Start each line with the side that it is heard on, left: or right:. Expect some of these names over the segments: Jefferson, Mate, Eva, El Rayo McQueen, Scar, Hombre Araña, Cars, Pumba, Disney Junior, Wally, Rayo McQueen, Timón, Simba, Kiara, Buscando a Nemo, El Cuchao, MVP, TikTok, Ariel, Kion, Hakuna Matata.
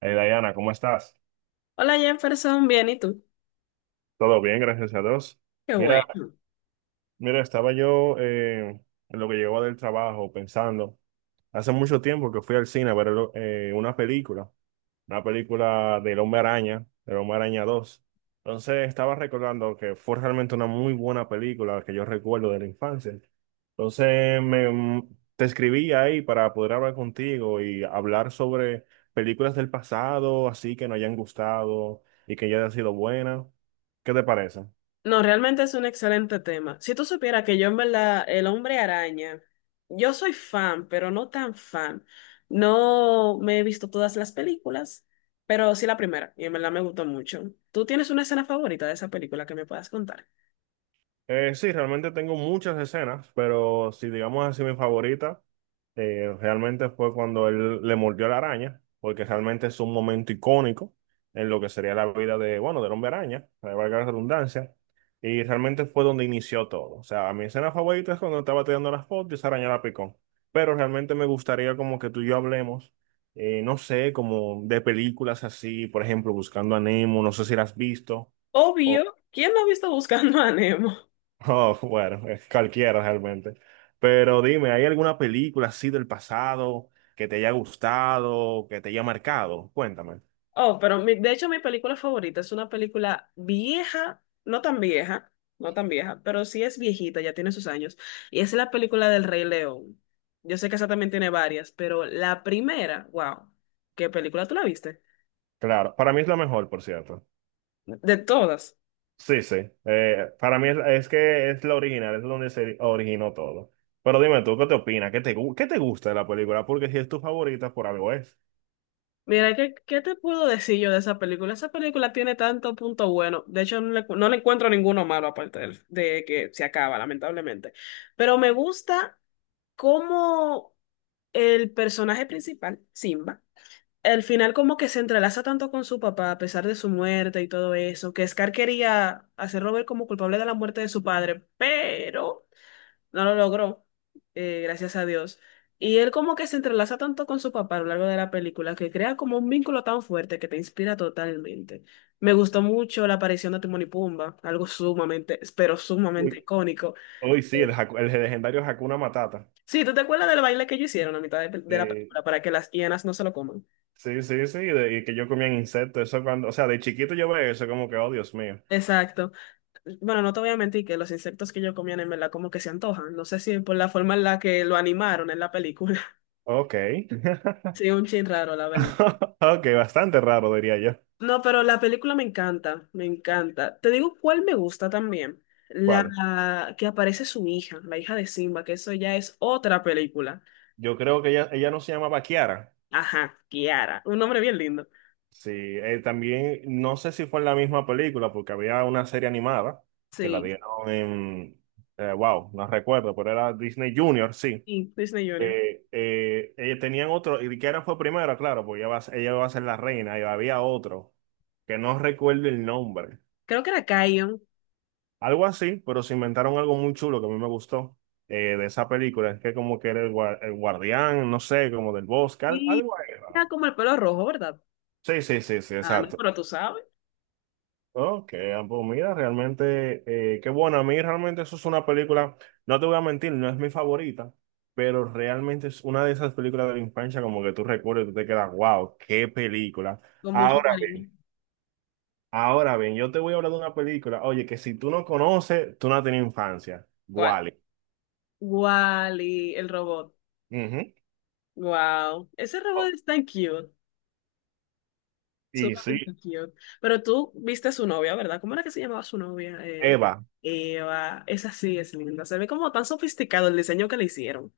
right: Hey Diana, ¿cómo estás?
left: Hola Jefferson, bien, ¿y tú?
right: Todo bien, gracias a Dios.
left: Qué
right: Mira,
left: bueno.
right: mira, estaba yo en lo que llegó del trabajo pensando, hace mucho tiempo que fui al cine a ver eh, una película una película del Hombre Araña dos. Entonces estaba recordando que fue realmente una muy buena película que yo recuerdo de la infancia. Entonces te escribí ahí para poder hablar contigo y hablar sobre películas del pasado, así que nos hayan gustado y que ya hayan sido buenas. ¿Qué te parece?
left: No, realmente es un excelente tema. Si tú supieras que yo en verdad, el hombre araña, yo soy fan, pero no tan fan. No me he visto todas las películas, pero sí la primera, y en verdad me gustó mucho. ¿Tú tienes una escena favorita de esa película que me puedas contar?
right: Sí, realmente tengo muchas escenas, pero si digamos así mi favorita, realmente fue cuando él le mordió la araña, porque realmente es un momento icónico en lo que sería la vida de, bueno, del hombre araña, para valga la redundancia, y realmente fue donde inició todo. O sea, mi escena favorita es cuando estaba tirando las fotos y esa araña la picó. Pero realmente me gustaría como que tú y yo hablemos, no sé, como de películas así, por ejemplo, Buscando a Nemo, no sé si la has visto.
left: Obvio, ¿quién no ha visto Buscando a Nemo?
right: Oh, bueno, es cualquiera realmente. Pero dime, ¿hay alguna película así del pasado que te haya gustado, que te haya marcado? Cuéntame.
left: Oh, pero de hecho mi película favorita es una película vieja, no tan vieja, pero sí es viejita, ya tiene sus años, y es la película del Rey León. Yo sé que esa también tiene varias, pero la primera, wow, ¿qué película tú la viste?
right: Claro, para mí es la mejor, por cierto.
left: De todas.
right: Sí, sí. Eh, es que es la original, es donde se originó todo. Pero dime tú, ¿qué te opinas? ¿Qué te, qué te gusta de la película? Porque si es tu favorita, por algo es.
left: Mira, ¿ qué te puedo decir yo de esa película? Esa película tiene tanto punto bueno, de hecho no le encuentro ninguno malo aparte de que se acaba, lamentablemente, pero me gusta cómo el personaje principal, Simba. El final como que se entrelaza tanto con su papá, a pesar de su muerte y todo eso, que Scar quería hacerlo ver como culpable de la muerte de su padre, pero no lo logró, gracias a Dios. Y él como que se entrelaza tanto con su papá a lo largo de la película, que crea como un vínculo tan fuerte que te inspira totalmente. Me gustó mucho la aparición de Timón y Pumba, algo sumamente, pero sumamente
right: Uy,
left: icónico.
right: uy, sí,
left: Eh,
right: el, el legendario Hakuna Matata.
left: Sí, ¿tú te acuerdas del baile que ellos hicieron a mitad de la
right: Eh,
left: película para que las hienas no se lo coman?
right: sí, sí, sí, y que yo comía insectos, eso cuando, o sea, de chiquito yo veía eso como que, oh, Dios mío.
left: Exacto. Bueno, no te voy a mentir que los insectos que yo comía en verdad como que se antojan. No sé si por la forma en la que lo animaron en la película.
right: Ok.
left: Sí, un chin raro, la verdad.
right: Ok, bastante raro, diría yo.
left: No, pero la película me encanta, me encanta. Te digo cuál me gusta también.
right: ¿Cuál?
left: La que aparece su hija, la hija de Simba, que eso ya es otra película.
right: Yo creo que ella no se llamaba Kiara.
left: Ajá, Kiara. Un nombre bien lindo.
right: Sí, también no sé si fue en la misma película, porque había una serie animada que la
left: Sí,
right: dieron en. Wow, no recuerdo, pero era Disney Junior, sí.
left: sí, Disney Junior.
right: Tenían otro, y Kiara fue primero, claro, porque ella va, ella va a ser la reina, y había otro, que no recuerdo el nombre.
left: Creo que era Kion.
right: Algo así, pero se inventaron algo muy chulo que a mí me gustó de esa película. Es que como que era el, el guardián, no sé, como del bosque,
left: Y
right: algo ahí
left: era
right: raro.
left: como el pelo rojo, ¿verdad?
right: Sí, sí, sí, sí,
left: Ah, no,
right: exacto.
left: pero tú sabes,
right: Ok, ah, pues mira, realmente, qué bueno. A mí realmente eso es una película, no te voy a mentir, no es mi favorita, pero realmente es una de esas películas de la infancia como que tú recuerdas y tú te quedas, wow, qué película.
left: con mucho
right: Ahora
left: cariño.
right: bien, ahora bien, yo te voy a hablar de una película, oye, que si tú no conoces, tú no has tenido infancia.
left: ¿Cuál?
right: Wally.
left: Wally, el robot. Wow, ese robot es tan cute,
right: Y
left: sumamente
right: sí,
left: cute. Pero tú viste a su novia, ¿verdad? ¿Cómo era que se llamaba su novia?
right: Eva,
left: Eva, esa sí es linda. Se ve como tan sofisticado el diseño que le hicieron.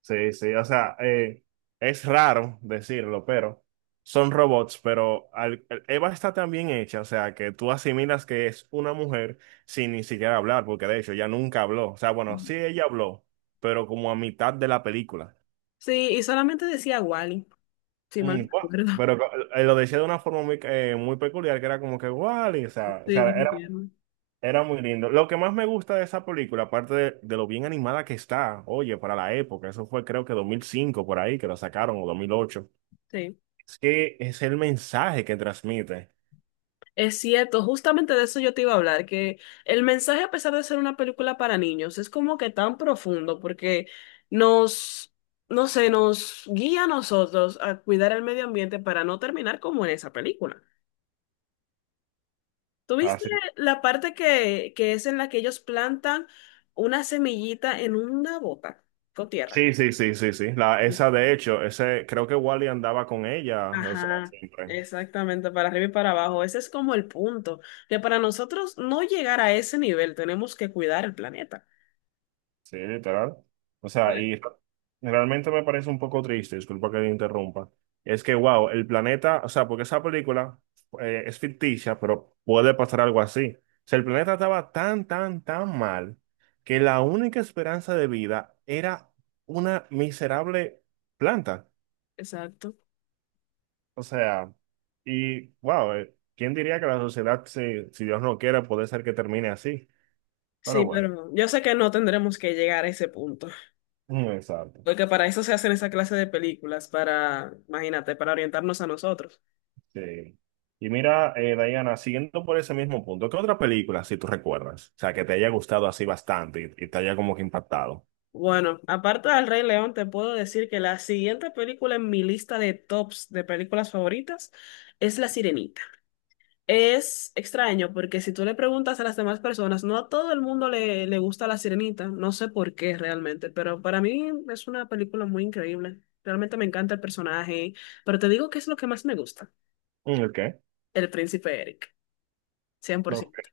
right: sí, sí, o sea, es raro decirlo, pero son robots, pero Eva está tan bien hecha, o sea, que tú asimilas que es una mujer sin ni siquiera hablar, porque de hecho ella nunca habló, o sea, bueno, sí ella habló, pero como a mitad de la película.
left: Sí, y solamente decía Wally, si mal
right: Mm,
left: no
right: gua-
left: recuerdo.
right: pero co- lo decía de una forma muy, muy peculiar, que era como que, guau, y, o
left: Sí,
right: sea,
left: muy
right: era.
left: bien.
right: Era muy lindo. Lo que más me gusta de esa película, aparte de lo bien animada que está, oye, para la época, eso fue creo que 2005 por ahí que la sacaron o 2008.
left: Sí.
right: Es que es el mensaje que transmite.
left: Es cierto, justamente de eso yo te iba a hablar, que el mensaje, a pesar de ser una película para niños, es como que tan profundo porque nos, no sé, nos guía a nosotros a cuidar el medio ambiente para no terminar como en esa película.
right: Ah,
left: ¿Tuviste
right: sí.
left: la parte que es en la que ellos plantan una semillita en una bota con tierra?
right: Sí, sí, sí, sí, sí. La, esa de hecho, ese creo que Wally andaba con ella, o sea,
left: Ajá,
right: siempre.
left: exactamente, para arriba y para abajo. Ese es como el punto, que para nosotros no llegar a ese nivel tenemos que cuidar el planeta.
right: Sí, literal. O sea, y realmente me parece un poco triste, disculpa que te interrumpa. Es que, wow, el planeta, o sea, porque esa película es ficticia, pero puede pasar algo así. O sea, el planeta estaba tan, tan, tan mal que la única esperanza de vida era una miserable planta.
left: Exacto.
right: O sea, y wow, ¿quién diría que la sociedad, si, si Dios no quiera puede ser que termine así? Pero
left: Sí,
right: bueno,
left: pero yo sé que no tendremos que llegar a ese punto,
right: exacto.
left: porque para eso se hacen esa clase de películas, para, imagínate, para orientarnos a nosotros.
right: Sí. Y mira, Diana, siguiendo por ese mismo punto, ¿qué otra película, si tú recuerdas? O sea, que te haya gustado así bastante y te haya como que impactado.
left: Bueno, aparte del Rey León, te puedo decir que la siguiente película en mi lista de tops de películas favoritas es La Sirenita. Es extraño porque si tú le preguntas a las demás personas, no a todo el mundo le gusta La Sirenita, no sé por qué realmente, pero para mí es una película muy increíble. Realmente me encanta el personaje, pero te digo que es lo que más me gusta.
right: Mm, ¿el qué?
left: El príncipe Eric, cien por
right: No, ok.
left: ciento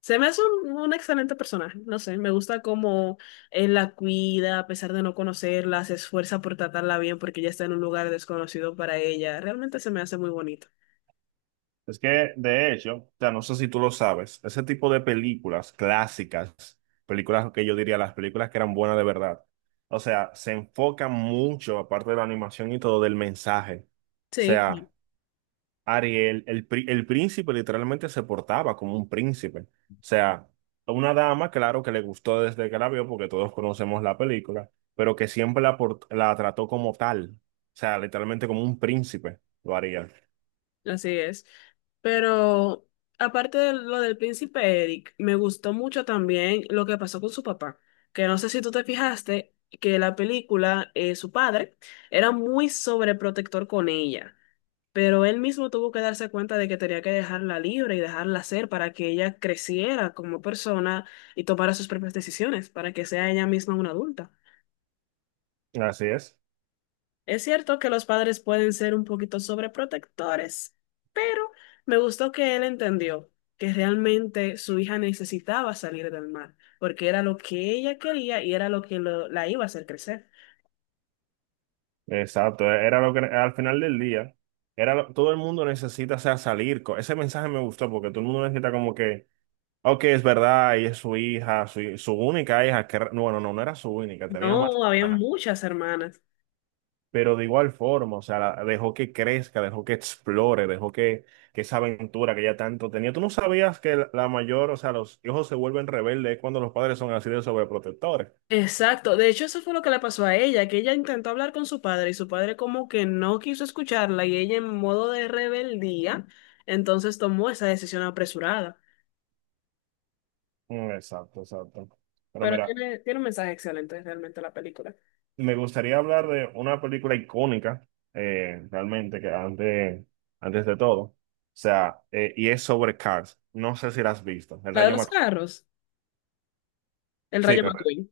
left: Se me hace un excelente personaje, no sé, me gusta cómo él la cuida, a pesar de no conocerla, se esfuerza por tratarla bien porque ella está en un lugar desconocido para ella. Realmente se me hace muy bonito.
right: Es que, de hecho, o sea, no sé si tú lo sabes, ese tipo de películas clásicas, películas que yo diría las películas que eran buenas de verdad, o sea, se enfocan mucho, aparte de la animación y todo, del mensaje. O
left: Sí,
right: sea, Ariel, el, el príncipe literalmente se portaba como un príncipe. O sea, una dama, claro que le gustó desde que la vio, porque todos conocemos la película, pero que siempre la, la trató como tal. O sea, literalmente como un príncipe lo haría.
left: así es. Pero aparte de lo del príncipe Eric, me gustó mucho también lo que pasó con su papá, que no sé si tú te fijaste que la película, su padre, era muy sobreprotector con ella. Pero él mismo tuvo que darse cuenta de que tenía que dejarla libre y dejarla ser para que ella creciera como persona y tomara sus propias decisiones, para que sea ella misma una adulta.
right: Así es.
left: Es cierto que los padres pueden ser un poquito sobreprotectores, pero me gustó que él entendió que realmente su hija necesitaba salir del mar, porque era lo que ella quería y era lo que la iba a hacer crecer.
right: Exacto. Era lo que al final del día, todo el mundo necesita, o sea, salir. Ese mensaje me gustó porque todo el mundo necesita como que, ok, es verdad, y es su hija, su única hija, que, bueno, no, no era su única, tenía más.
left: No, había muchas hermanas.
right: Pero de igual forma, o sea, dejó que crezca, dejó que explore, dejó que esa aventura que ella tanto tenía. Tú no sabías que la mayor, o sea, los hijos se vuelven rebeldes cuando los padres son así de sobreprotectores.
left: Exacto, de hecho eso fue lo que le pasó a ella, que ella intentó hablar con su padre y su padre como que no quiso escucharla y ella en modo de rebeldía, entonces tomó esa decisión apresurada.
right: Mm, exacto, exacto. Pero
left: Pero
right: mira,
left: tiene un mensaje excelente realmente la película.
right: me gustaría hablar de una película icónica, realmente, que antes, antes de todo, o sea, y es sobre Cars. No sé si la has visto, El
left: La de
right: Rayo
left: los
right: McQueen.
left: carros, el
right: Sí,
left: Rayo
right: correcto.
left: McQueen.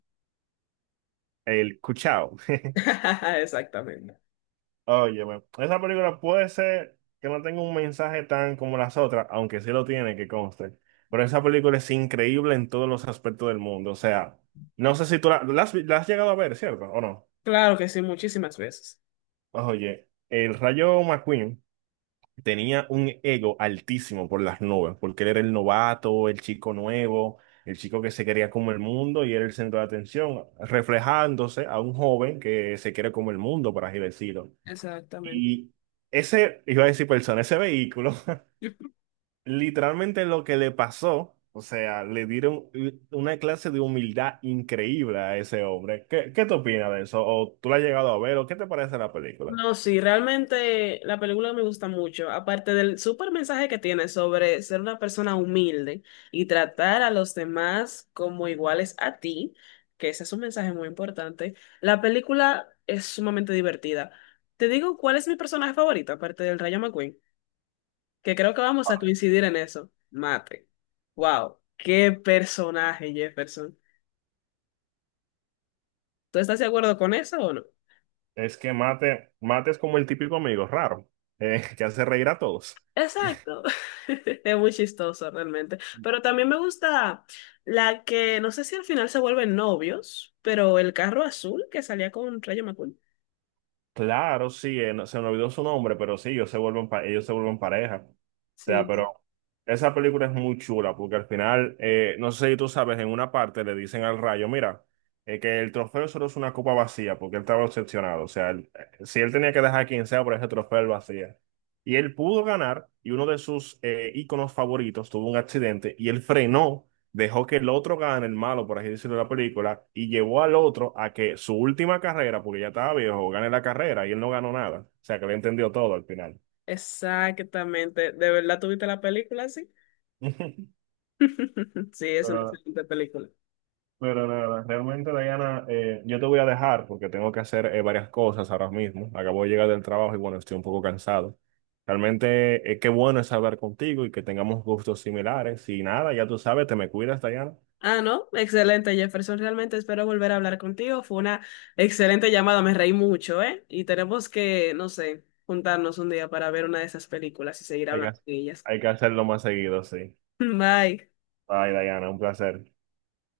right: El Cuchao.
left: Exactamente.
right: Óyeme, esa película puede ser que no tenga un mensaje tan como las otras, aunque sí lo tiene, que conste. Pero esa película es increíble en todos los aspectos del mundo. O sea, no sé si tú la, la has llegado a ver, ¿cierto? ¿O no?
left: Claro que sí, muchísimas veces.
right: Pues, oye, el Rayo McQueen tenía un ego altísimo por las nubes, porque él era el novato, el chico nuevo, el chico que se quería como el mundo y era el centro de atención, reflejándose a un joven que se quiere como el mundo, por así decirlo.
left: Exactamente.
right: Y ese, iba a decir persona, ese vehículo, literalmente lo que le pasó, o sea, le dieron una clase de humildad increíble a ese hombre. ¿Qué, qué te opinas de eso? ¿O tú la has llegado a ver? ¿O qué te parece la película?
left: No, sí, realmente la película me gusta mucho, aparte del súper mensaje que tiene sobre ser una persona humilde y tratar a los demás como iguales a ti, que ese es un mensaje muy importante, la película es sumamente divertida. Te digo cuál es mi personaje favorito, aparte del Rayo McQueen, que creo que vamos a coincidir en eso. Mate. Wow, qué personaje, Jefferson. ¿Tú estás de acuerdo con eso o no?
right: Es que Mate, Mate es como el típico amigo raro, que hace reír a todos.
left: Exacto. Es muy chistoso realmente. Pero también me gusta la que, no sé si al final se vuelven novios, pero el carro azul que salía con Rayo McQueen.
right: Claro, sí, se me olvidó su nombre, pero sí, ellos se vuelven, ellos se vuelven pareja. O sea,
left: Sí,
right: pero esa película es muy chula porque al final, no sé si tú sabes, en una parte le dicen al Rayo, mira, que el trofeo solo es una copa vacía porque él estaba obsesionado. O sea, si él tenía que dejar quien sea por ese trofeo él lo hacía. Y él pudo ganar y uno de sus íconos favoritos tuvo un accidente y él frenó, dejó que el otro gane, el malo, por así decirlo, de la película, y llevó al otro a que su última carrera, porque ya estaba viejo, gane la carrera y él no ganó nada. O sea, que lo entendió todo al final.
left: exactamente. ¿De verdad tuviste la película así? Sí, es una
right: Pero,
left: excelente película.
right: pero nada, realmente, Diana, yo te voy a dejar porque tengo que hacer varias cosas ahora mismo. Acabo de llegar del trabajo y bueno, estoy un poco cansado. Realmente, qué bueno es hablar contigo y que tengamos gustos similares. Y nada, ya tú sabes, te me cuidas, Diana.
left: Ah, no, excelente, Jefferson. Realmente espero volver a hablar contigo. Fue una excelente llamada, me reí mucho, ¿eh? Y tenemos que, no sé, juntarnos un día para ver una de esas películas y seguir
right: Hay que,
left: hablando de ellas.
right: hay que hacerlo más seguido, sí.
left: Bye.
right: Bye, Diana, un placer.